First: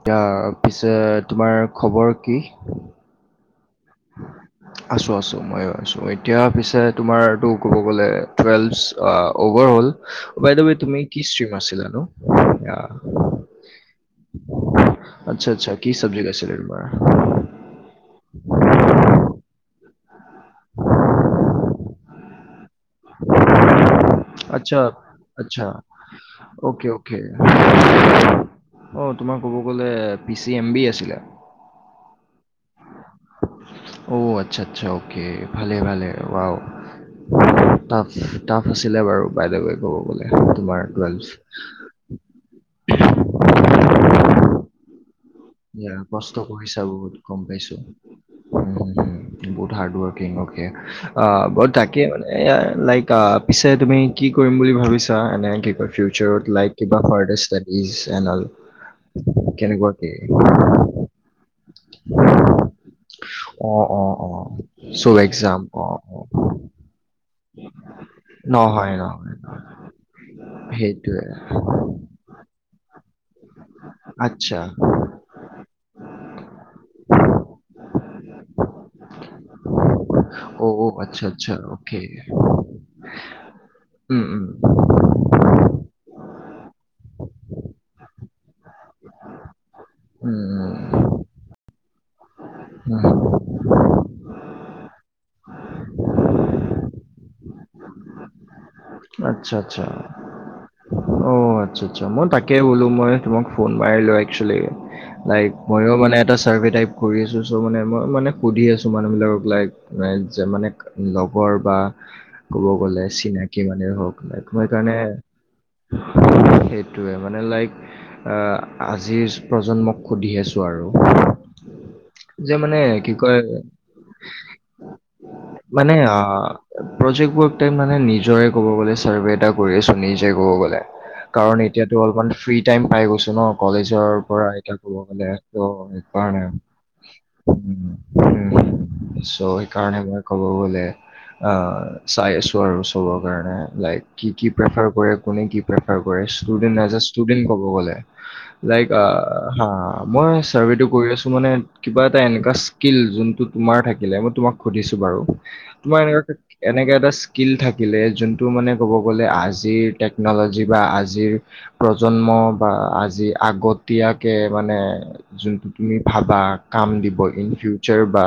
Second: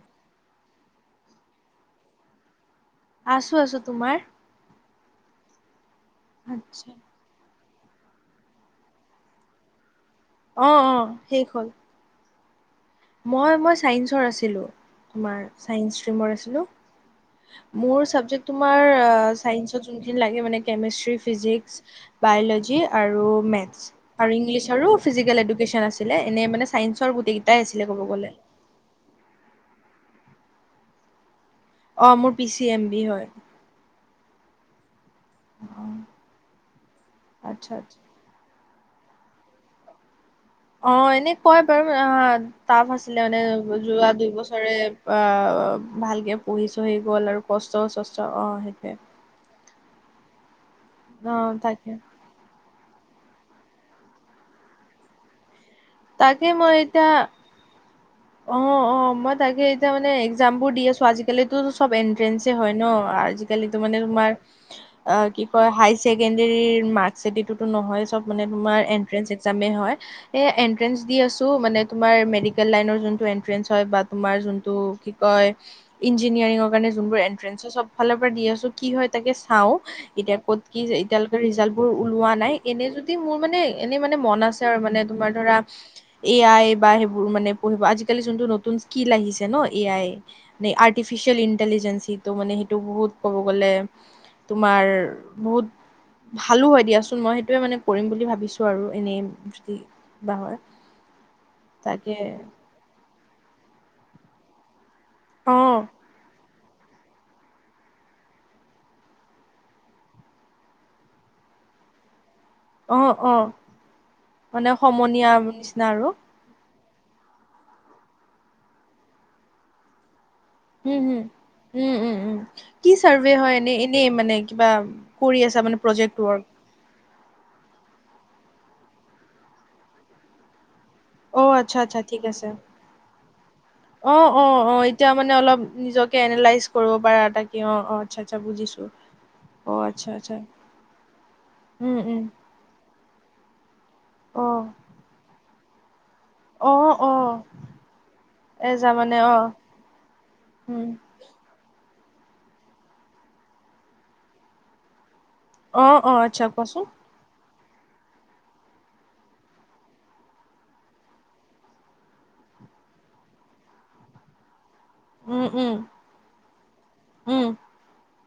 এতিয়া পিছে তোমাৰ খবৰ কি? আছো আছো তোমাৰ? আছোঁ আছোঁ মইও আছো এতিয়া পিছে আচ্ছা তোমাৰটো ক'ব গ'লে টুৱেলভচ অ' অভাৰ হ'ল বাই দ অ ৱে অ তুমি কি শেষ ষ্ট্ৰ্ৰীম হ'ল আছিলানো? অ'। মই মই ছাইন্সৰ আছিলোঁ, তোমাৰ আচ্ছা আচ্ছা কি চাইন্স চাবজেক্ট ষ্ট্ৰীমৰ আছিলে আছিলোঁ। তোমাৰ? মোৰ চাবজেক্ট তোমাৰ অ', চাইন্সত যোনখিনি লাগে মানে কেমিষ্ট্ৰি, ফিজিক্স বাইঅলজি আৰু মেথছ আৰু ইংলিছ আচ্ছা আৰু ফিজিকেল আচ্ছা এডুকেচন আছিলে এনে মানে অ'কে চাইঞ্চৰ অ'কে। গোটেই কেইটাই আছিল। লে ক'ব গ'লে। অ', তোমাৰ ক'ব গ'লে পি চি এম বি আছিলে। অ', মোৰ পি চি এম বি হয়। অ', আচ্ছা আচ্ছা, অকে, ভালে অ, ভালে ৱাউ আচ্ছা আচ্ছা টাফ। টাফ আছিলে বাৰু বাই দা ৱে ক'ব গ'লে তোমাৰ টুৱেলভ। এনে কয় বাৰু অ', টাফ আছিলে মানে যোৱা দুইবছৰে অ' অ', ইয়া, কষ্ট ভালকে কৰিছা পঢ়ি-চহি বহুত গ'ল গম আৰু পাইছোঁ। কষ্ট চষ্ট অ', সেইটোৱে। বহুত হাৰ্ড ৱৰ্কিং অকে, অ', বাৰু তাকেমানে য়া লাইক পিছে তুমি কি কৰিম বুলি ভাবিছা? এনে কি কৰি তাকে ফিউচাৰত মই লাই কিবা এতিয়া ফাৰ্ডাৰ ষ্টাডিজ এন অ'ল কেনেকুৱাকে? জাম বোৰ দি আছো আজিকালিতো চব এন্ট্ৰেন্ঞ্চ হয়, ন' আজিকালিটো অঁ মানে অঁ তোমাৰ অঁ চব এক্সাম অ'। হাইচেকেনডেৰিৰ মাৰ্কচেদি টো টো নহয় চব মানে তোমাৰ নহয় এন্ট্ৰেন্স নহয় এক্সামে হয়। এ দি সেইটোৱে আছো মানে তোমাৰ মেডিকেল লাইনৰ যোনটো এন্ট্ৰেঞ্চ হয় বা তোমাৰ আচ্ছা যোনটো কি কয় ইঞ্জিনিয়াৰিঙৰ কাৰণে, যোনবোৰ এণ্ট্ৰেঞ্চৰ চবফালৰ পৰা দি আছোঁ কি হয়, তাকে চাওঁ। এতিয়া ক'ত অ' কি অ' আচ্ছা এতিয়ালৈকে আচ্ছা ৰিজাল্ট বোৰ অ'কে ওলোৱা নাই এনে যদি মোৰ মানে এনে মানে উম উম মন আছে আৰু মানে। তোমাৰ ধৰা এ আই বা সেইবোৰ মানে পঢ়িব আজিকালি যোনটো নতুন কি লাগিছে ন' এ আই উম মানে, আৰ্টিফিচিয়েল ইণ্টেলিজেন্ঞ্চ সিটো মানে সি টো উম উম। বহুত ক'ব গ'লে। তোমাৰ বহুত ভালো হয়, দিয়াচোন মই সেইটোয়ে মানে কৰিম বুলি ভাবিছো। আৰু এনেই আচ্ছা যদি আচ্ছা কিবা হয়। অ', আচ্ছা আচ্ছা মই তাকে বোলো মই তোমাক ফোন মাৰিলো একছুৱেলি লাইক অ ময়ো মানে এটা ছাৰ্ভে টাইপ কৰি আছোঁ চ' মানে মই মানে সুধি আছোঁ মানুহবিলাকক লাইক যে, মানে লগৰ বা ক'ব অ গ'লে অ চিনাকি মানে হওক মানে কাৰণে, সমনীয়া নিচিনা আৰু সেই সেইটোৱে মানে লাইক আজিৰ প্ৰজন্মক সুধি আছোঁ উম হম আৰু। উম, উম, উম, যে মানে কি চাৰ্ভে কয় হয়, এনে এনেই মানে কিবা কৰি আছা মানে প্ৰজেক্ট অ' ৱৰ্ক প্ৰজেক্ট ৱৰ্ক টাইপ মানে নিজৰে ক'ব গ'লে চাৰ্ভে এটা কৰি আছো নিজে ক'ব গ'লে। অ কাৰণ, আচ্ছা আচ্ছা এতিয়াতো ঠিক অলপমান আছে ফ্ৰী টাইম পাই গৈছো ন' অ কলেজৰ পৰা এতিয়া ক'ব গ'লে ত' কে সেইকাৰণে চ' এনালাইজ কৰিব পাৰা তাকে অ', অ', আচ্ছা আচ্ছা বুজিছো। কাৰণে, আচ্ছা মই আচ্ছা ক'ব গ'লে। আহ উম উম চাই আছো আৰু চবৰ কাৰণে, লাইক কি অ কি প্ৰেফাৰ কৰে কোনে কি প্ৰেফাৰ কৰেছ। অ ষ্টুডেণ্ট এছ আ অ ষ্টুডেণ্ট ক'ব গ'লে, এজা লাইক আ মানে অ হা মই চাৰ্ভেটো উম কৰি আছোঁ মানে কিবা এটা এনেকা স্কিল, যোনটো তোমাৰ থাকিলে মই তোমাক সুধিছো বাৰু অ তোমাৰ অ এনেকুৱা আচ্ছা কোৱাচোন এনেকা এটা স্কিল থাকিলে যোনটো মানে ক'ব গ'লে, আজিৰ টেকন'লজি বা আজিৰ প্ৰজন্ম বা আজি আগতীয়াকে মানে উম যোনটো উম তুমি ভাবা কাম দিব উম ইন ফিউচাৰ বা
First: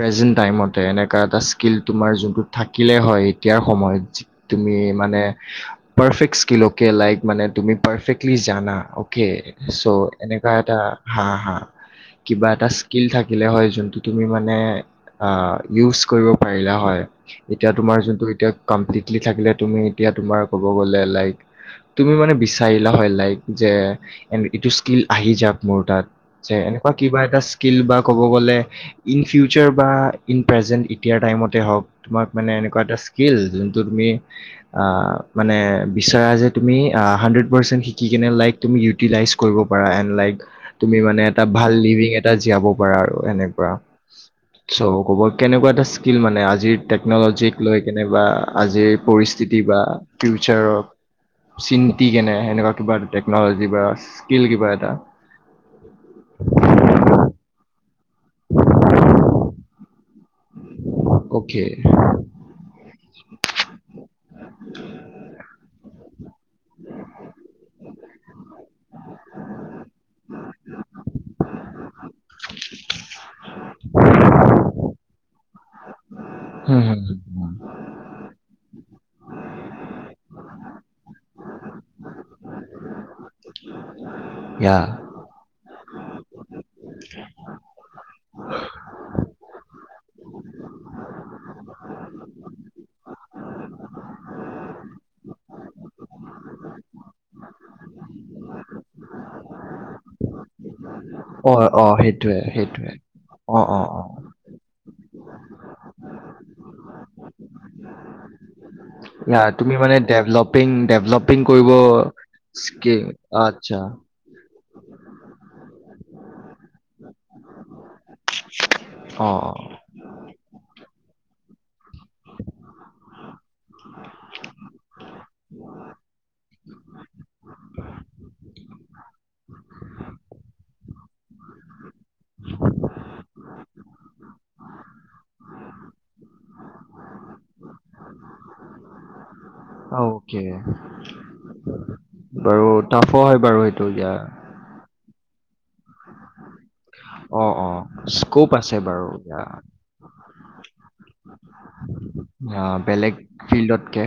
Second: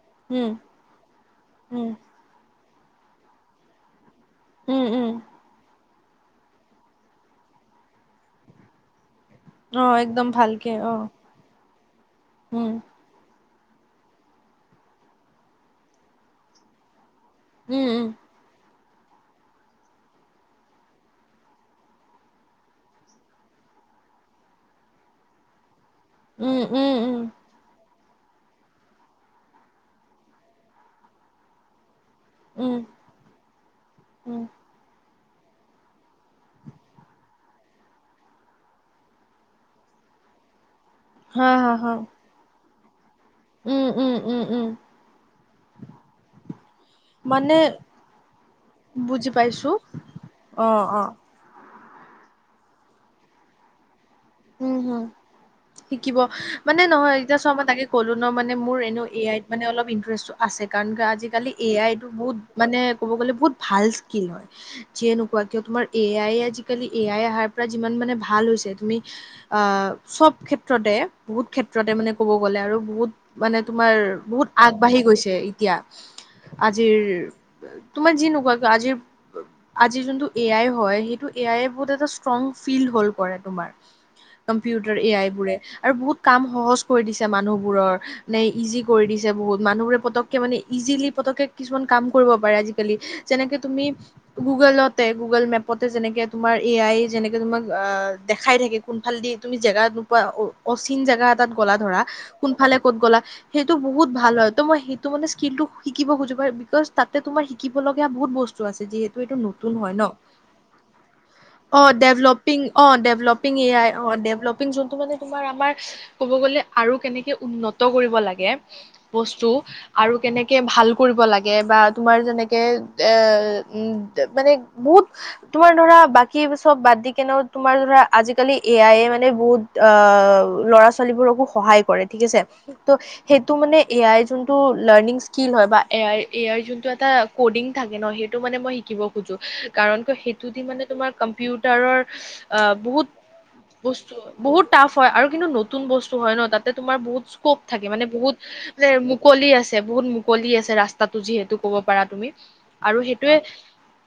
প্ৰেজেণ্ট উম টাইমত এনেকুৱা এটা স্কিল উম তোমাৰ যোনটো থাকিলে হয় এতিয়াৰ সময়ত তুমি উম উম মানে পৰ্ফেক্ট স্কিলকে লাইক মানে তুমি পৰ্ফেক্টলি জানা ওকে। অ চ' একদম এনেকুৱা ভালকে এটা অ হা হা কিবা এটা উম স্কিল থাকিলে হয় যোনটো তুমি মানে আহঁ ইউজ কৰিব পাৰিলে হয়, এতিয়া তোমাৰ উম যোনটো এতিয়া কমপ্লিটলি থাকিলে তুমি এতিয়া তোমাৰ ক'ব গ'লে লাইক তুমি মানে বিচাৰিলা হয় লাইক, যে এ এইটো স্কিল আহি যাক মোৰ তাত। যে উম উম এনেকুৱা উম কিবা উম এটা স্কিল বা ক'ব গলে ইন ফিউচাৰ বা ইন প্ৰেজেণ্ট এতিয়াৰ টাইমতে হওক, তোমাক মানে উম এনেকুৱা এটা স্কিল যোনটো তুমি উম আ মানে বিচাৰ যে তুমি হাণ্ড্ৰেড পাৰ্চেণ্ট শিকি কিনে লাইক তুমি ইউটিলাইজ কৰিব পাৰা, এন লাইক তুমি মানে এটা হা হা ভাল হা লিভিং এটা জীয়াব পাৰা আৰু এনে উম, উম, উম, উম। ক'ব কেনেকুৱা এটা স্কিল মানে আজিৰ টেকন'লজিক মানে লৈ কেনেবা আজিৰ বুজি পৰিস্থিতি পাইছো বা অ ফিউচাৰক অ চিন্তি কেনে সেনেকুৱা বা টেকনলজি বা স্কিল কিবা উম, এটা হুম, শিকিব মানে নহয় এতিয়া চোৱা মই তাকে কলো ন' মানে মোৰ এনেও এ আই ত মানে অলপ ইন্টাৰেষ্ট আছে কাৰণ আজিকালি অ'কে এ আইটো বহুত মানে ক'ব গ'লে বহুত ভাল স্কিল হয়। যিয়ে নুকোৱা কিয় তোমাৰ এ আই আজিকালি এ আই অহাৰ পৰা যিমান মানে ভাল হৈছে তুমি আ চ'ব ক্ষেত্ৰতে বহুত ক্ষেত্ৰতে মানে ক'ব গ'লে আৰু বহুত মানে তোমাৰ বহুত আগবাঢ়ি গৈছে এতিয়া। হুম আজিৰ হুম হুম হুম তোমাৰ যি নোকুৱা কিয় আজিৰ আজিৰ যোনটো এ আই হয় সেইটো এ আই বহুত এটা ষ্ট্ৰং ফিল্ড হল কৰে তোমাৰ। য়া কম্পিউটাৰ এ আই বোৰে আৰু বহুত কাম সহজ কৰি দিছে মানুহবোৰৰ। নে ইজি কৰি দিছে বহুত মানুহবোৰে পতককে মানে ইজিলি পতককে কিছুমান কাম কৰিব পাৰে আজিকালি যেনেকে তুমি গুগলতে গুগল মেপতে যেনেকে তোমাৰ এ আই যেনেকে তোমাক অ দেখাই থাকে। কোনফাল দি তুমি জেগাত নোপোৱা অচিন জেগাত অ গ'লা অ ধৰা সেইটোৱে কোনফালে সেইটোৱে ক'ত গ'লা অ সেইটো অ অ বহুত ভাল হয় ত' মই ত' মানে স্কিলটো শিকিব খুজিব বিকজ তাতে তোমাৰ শিকিব লগা বহুত বস্তু আছে যিহেতু এইটো য়া নতুন তুমি হয় মানে ন' ডেভলপিং ডেভলপিং কৰিব অ' ডেভলপিং স্কি অ' ডেভলপিং এ আচ্ছা আই অ ডেভলপিং যোনটো মানে তোমাৰ আমাৰ কব গলে আৰু কেনেকে উন্নত কৰিব লাগে। এপ বস্তু অ', আৰু কেনেকে ভাল কৰিব লাগে বা তোমাৰ যেনেকে এ মানে বহুত তোমাৰ ধৰা বাকী চব বাদ দি কেনে তোমাৰ ধৰা আজিকালি এ আই মানে বহুত আহ ল'ৰা ছোৱালীবোৰকো সহায় কৰে ঠিক আছে। ত' সেইটো মানে এ আইৰ যোনটো লাৰ্ণিং স্কিল হয় বা এ আই এ আইৰ যোনটো এটা ক'ডিং থাকে ন' সেইটো মানে মই শিকিব অ', কাৰণটো অ'কে সেইটো দি মানে তোমাৰ কম্পিউটাৰৰ বাৰু আ বহুত টাফো হয় বাৰু সেইটো ইয়া বস্তু বহুত টাফ হয় আৰু কিন্তু নতুন বস্তু হয় ন তাত তোমাৰ বহুত অ', স্কপ অ', থাকে মানে বহুত স্ক'প আছে মান বাৰু ইয়া মুকলি আছে বহুত মুকলি আছে ৰাস্ত তাতো যিহেতু ক'ব পাৰা তুমি আ, আৰু বেলেগ সেইটোয়ে ফিল্ডতকে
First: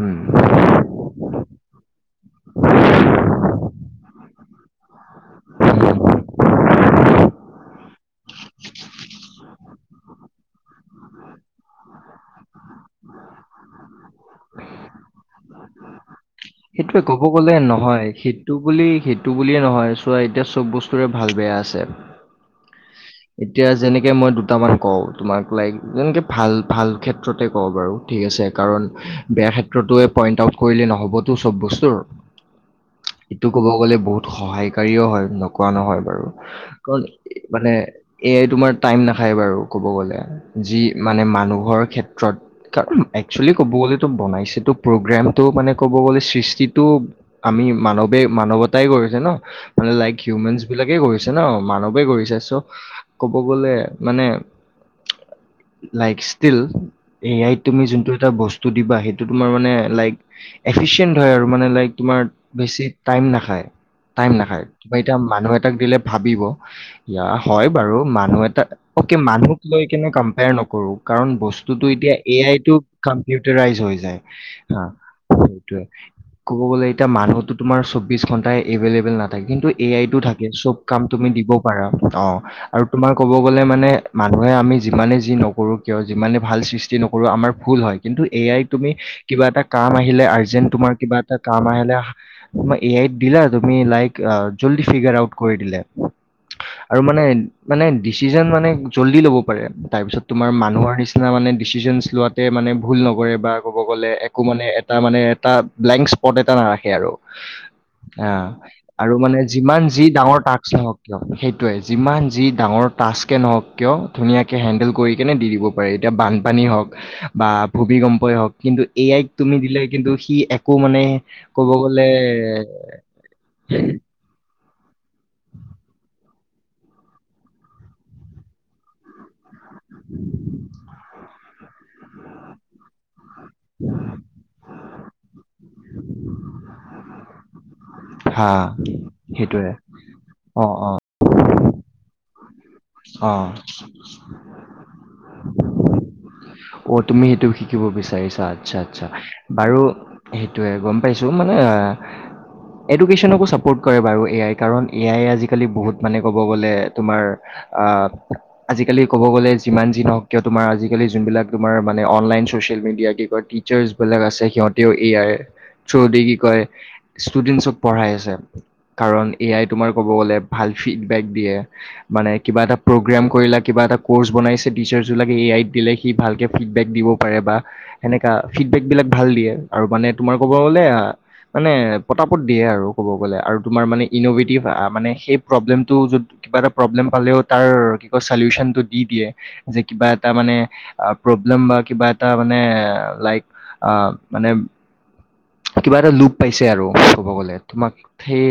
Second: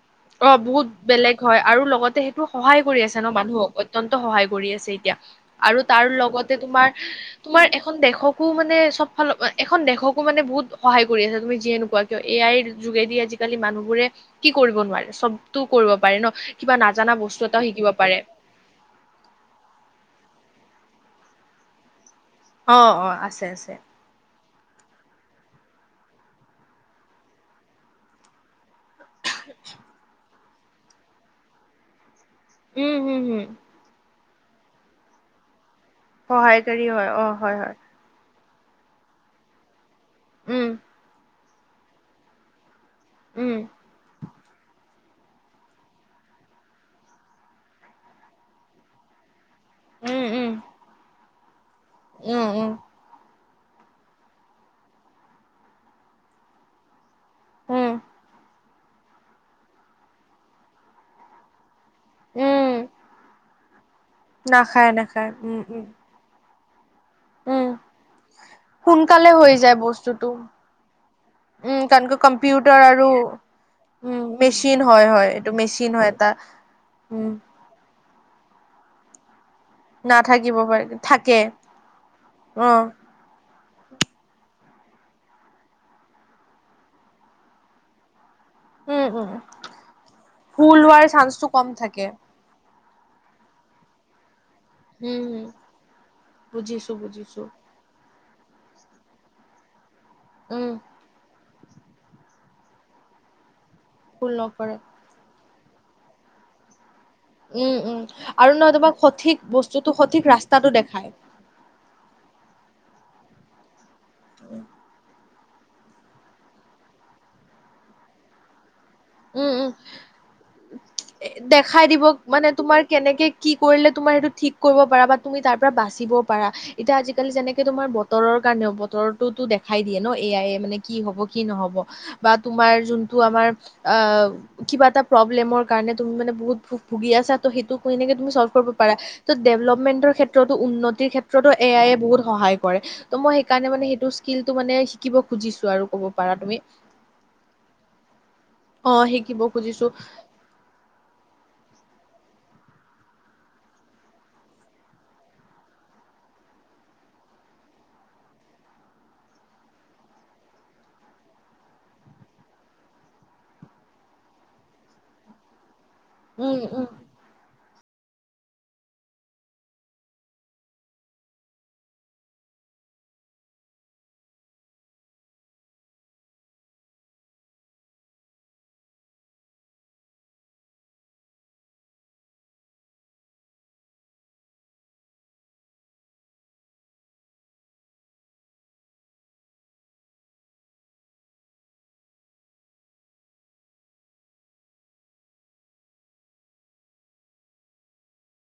উম। অ বহুত বেলেগ হয়, আৰু লগতে সেইটো সহায় কৰি আছে ন মানুহক। অত্যন্ত সহায় কৰি আছে এতিয়া আৰু তাৰ লগতে তোমাৰ তোমাৰ এখন দেশকো মানে চব ফাল, এখন দেশকো মানে বহুত সহায় কৰি আছে তুমি যিয়ে নোকোৱা এ আইৰ যোগেদি আজিকালি মানুহবোৰে কি কৰিব নোৱাৰে? চবটো কৰিব পাৰে ন? কিবা সেইটোৱে নাজানা ক'ব বস্তু গ'লে এটা শিকিব নহয় পাৰে সেইটো বুলি, সেইটো বুলিয়ে নহয়। চোৱা এতিয়া চব বস্তুৰে ভাল বেয়া আছে। অ অ আছে এতিয়া আছে যেনেকে মই দুটামান কওঁ তোমাক, লাইক যেনেকে ভাল- ভাল ক্ষেত্ৰতে কওঁ বাৰু। ঠিক আছে, কাৰণ বেয়া ক্ষেত্ৰটোৱে পইণ্ট আউট কৰিলে নহ'বতো চব বস্তুৰ। উম হম হম এইটো ক'ব গ'লে বহুত সহায়কাৰীও হয় নকোৱা নহয়। সহায়কাৰী কাৰণ হয় অ হয় মানে হয় এ আই তোমাৰ টাইম নাখায় বাৰু ক'ব গ'লে। উম যি মানে মানুহৰ ক্ষেত্ৰত, কাৰণ একচুৱেলি উম ক'ব গ'লেতো বনাইছেতো প্ৰগ্ৰেমটো মানে ক'ব গ'লে সৃষ্টিটো আমি মানৱে মানৱতাই কৰিছে ন। মানে লাইক উম উম হিউমেনচ বিলাকে কৰিছে ন, মানৱেই কৰিছে উম চব উম ক'ব গ'লে মানে, লাইক ষ্টীল এ আই ত তুমি উম যোনটো এটা বস্তু দিবা সেইটো তোমাৰ মানে লাইক এফিচিয়েন্ট হয় আৰু মানে লাইক তোমাৰ উম বেছি টাইম নাখায়, টাইম নাখায়, তোমাৰ এতিয়া নাখায় মানুহ উম এটাক উম দিলে ভাবিব। ইয়া হয় উম বাৰু, মানুহ এটা- অকে সোনকালে হৈ মানুহক যায় লৈ কিনে বস্তুটো কম্পেয়াৰ নকৰো কাৰণ বস্তু উম বস্তুটো কাৰণ এতিয়া কি এ আইটো কম্পিউটাৰ আৰু কম্পিউটাৰাইজ হৈ যায় উম মেচিন হা, হয় হয় এইটো সেইটোৱে মেচিন হয় এটা ক'ব গ'লে এতিয়া উম মানুহটো তোমাৰ চৌবিছ ঘণ্টাই এভেইলেবল নাথাকে কিন্তু এ আইতো থাকে নাথাকিব চব পাৰে কাম তুমি থাকে দিব পাৰা। অ আমাৰ ক'ব গ'লে মানে মানুহে আমি যিমানে যি নকৰোঁ কিয় যিমানে ভাল সৃষ্টি নকৰোঁ আমাৰ ভুল হয় কিন্তু এ আই তুমি উম উম কিবা এটা কাম আহিলে, আৰ্জেন্ট ভুল তোমাৰ হোৱাৰ কিবা এটা চান্সটো কাম কম আহিলে থাকে তোমাৰ এ আইত দিলা, তুমি লাইক আ জল্দি ফিগাৰ উম আউট উম কৰি দিলে বুজিছো আৰু বুজিছো মানে মানে ডিচিজন মানে জল্দি ল'ব পাৰে, তাৰ পিছত তোমাৰ উম মানুহৰ নিচি তোমাৰ মানে ডিচিজছন লোৱাতে ভুল নকৰে বা ক'ব গলে ভুল একো মানে নকৰে এটা তাৰমানে এটা ব্লেংক স্পট এটা নাৰাখে আৰু। উম উম আ। আৰু নহয় তোমাক আৰু সঠিক মানে যিমান বস্তুটো যি সঠিক ডাঙৰ ৰাস্তাটো টাস্ক নহক দেখায় কিয় সেই টোৱে যিমান যি ডাঙৰ টাস্কে নহওক কিয় ধুনীয়াকে হেন্দেল কৰি কেনে দি দিব পাৰে। এতিয়া বানপানী হওক বা ভূমিকম্পই হওক কিন্তু এ আইক উম তুমি উম দিলে কিন্তু সি একো মানে ক'ব দেখাই দিব গলে মানে এ তোমাৰ কেনেকে কি কৰিলে তুমাৰ সেইটো ঠিক কৰিব পাৰা বা তুমি তাৰ পৰা বাচিব পাৰা এতিয়া আজিকালি যেনেকে তোমাৰ বতৰৰ কাৰণেও, বতৰটোতো দেখাই দিয়ে ন এ আই এ মানে কি হব? কি নহব? বা তোমাৰ যোনটো আমাৰ আহ, কিবা এটা প্ৰব্লেমৰ কাৰণে তুমি মানে বহুত ভোক ভুগি আছাটো সেইটো সেনেকে তুমি হা চলভ কৰিব পাৰা। ত সেইটোয়ে ডেভেলপমেন্টৰ ক্ষেত্ৰতো, অ', অ', উন্নতিৰ ক্ষেত্ৰতো এ আইয়ে বহুত সহায় কৰে। ত মই অ', সেইকাৰণে মানে সেইটো স্কিল টো মানে শিকিব খুজিছো আৰু কব পাৰা তুমি অ তুমি সেইটো শিকিব বিচাৰিছা, আচ্ছা অ -আচ্ছা শিকিব বাৰু খুজিছো সেইটোৱে গম পাইছোঁ মানে আ এডুকেশ্যনকো ছাপৰ্ট কৰে বাৰু এ আই। কাৰণ এ আইয়ে আজিকালি বহুত মানে ক'ব গ'লে তোমাৰ আহ আজিকালি ক'ব গ'লে যিমান যি নওক কিয় তোমাৰ আজিকালি যোনবিলাক তোমাৰ মানে অনলাইন, চচিয়েল মিডিয়া কি কয় টিচাৰ্চ বিলাক আছে সিহঁতেও এ আই চৌদি কি উম কয় উম ষ্টুডেন্ট চব পঢ়াই আছে কাৰণ এ আই তোমাৰ ক'ব গ'লে ভাল ফিডবেক দিয়ে মানে কিবা এটা প্ৰগ্ৰেম কৰিলা কিবা এটা কৰ্চ বনাইছে টিচাৰছবিলাকে এ আইত দিলে সি ভালকে ফিডবেক দিব পাৰে বা সেনেকা ফিডবেক বিলাক ভাল দিয়ে আৰু মানে তোমাৰ ক'ব গ'লে আ মানে পতাপত দিয়ে আৰু ক'ব গ'লে আৰু তোমাৰ মানে ইনভেটিভ মানে সেই প্ৰব্লেমটো যত কিবা এটা প্ৰব্লেম পালেও তাৰ কি কয় চলিউচনটো দি দিয়ে যে কিবা এটা মানে প্ৰব্লেম বা কিবা এটা মানে লাইক আ মানে কিবা এটা লোপ পাইছে আৰু ক'ব গ'লে তোমাক সেই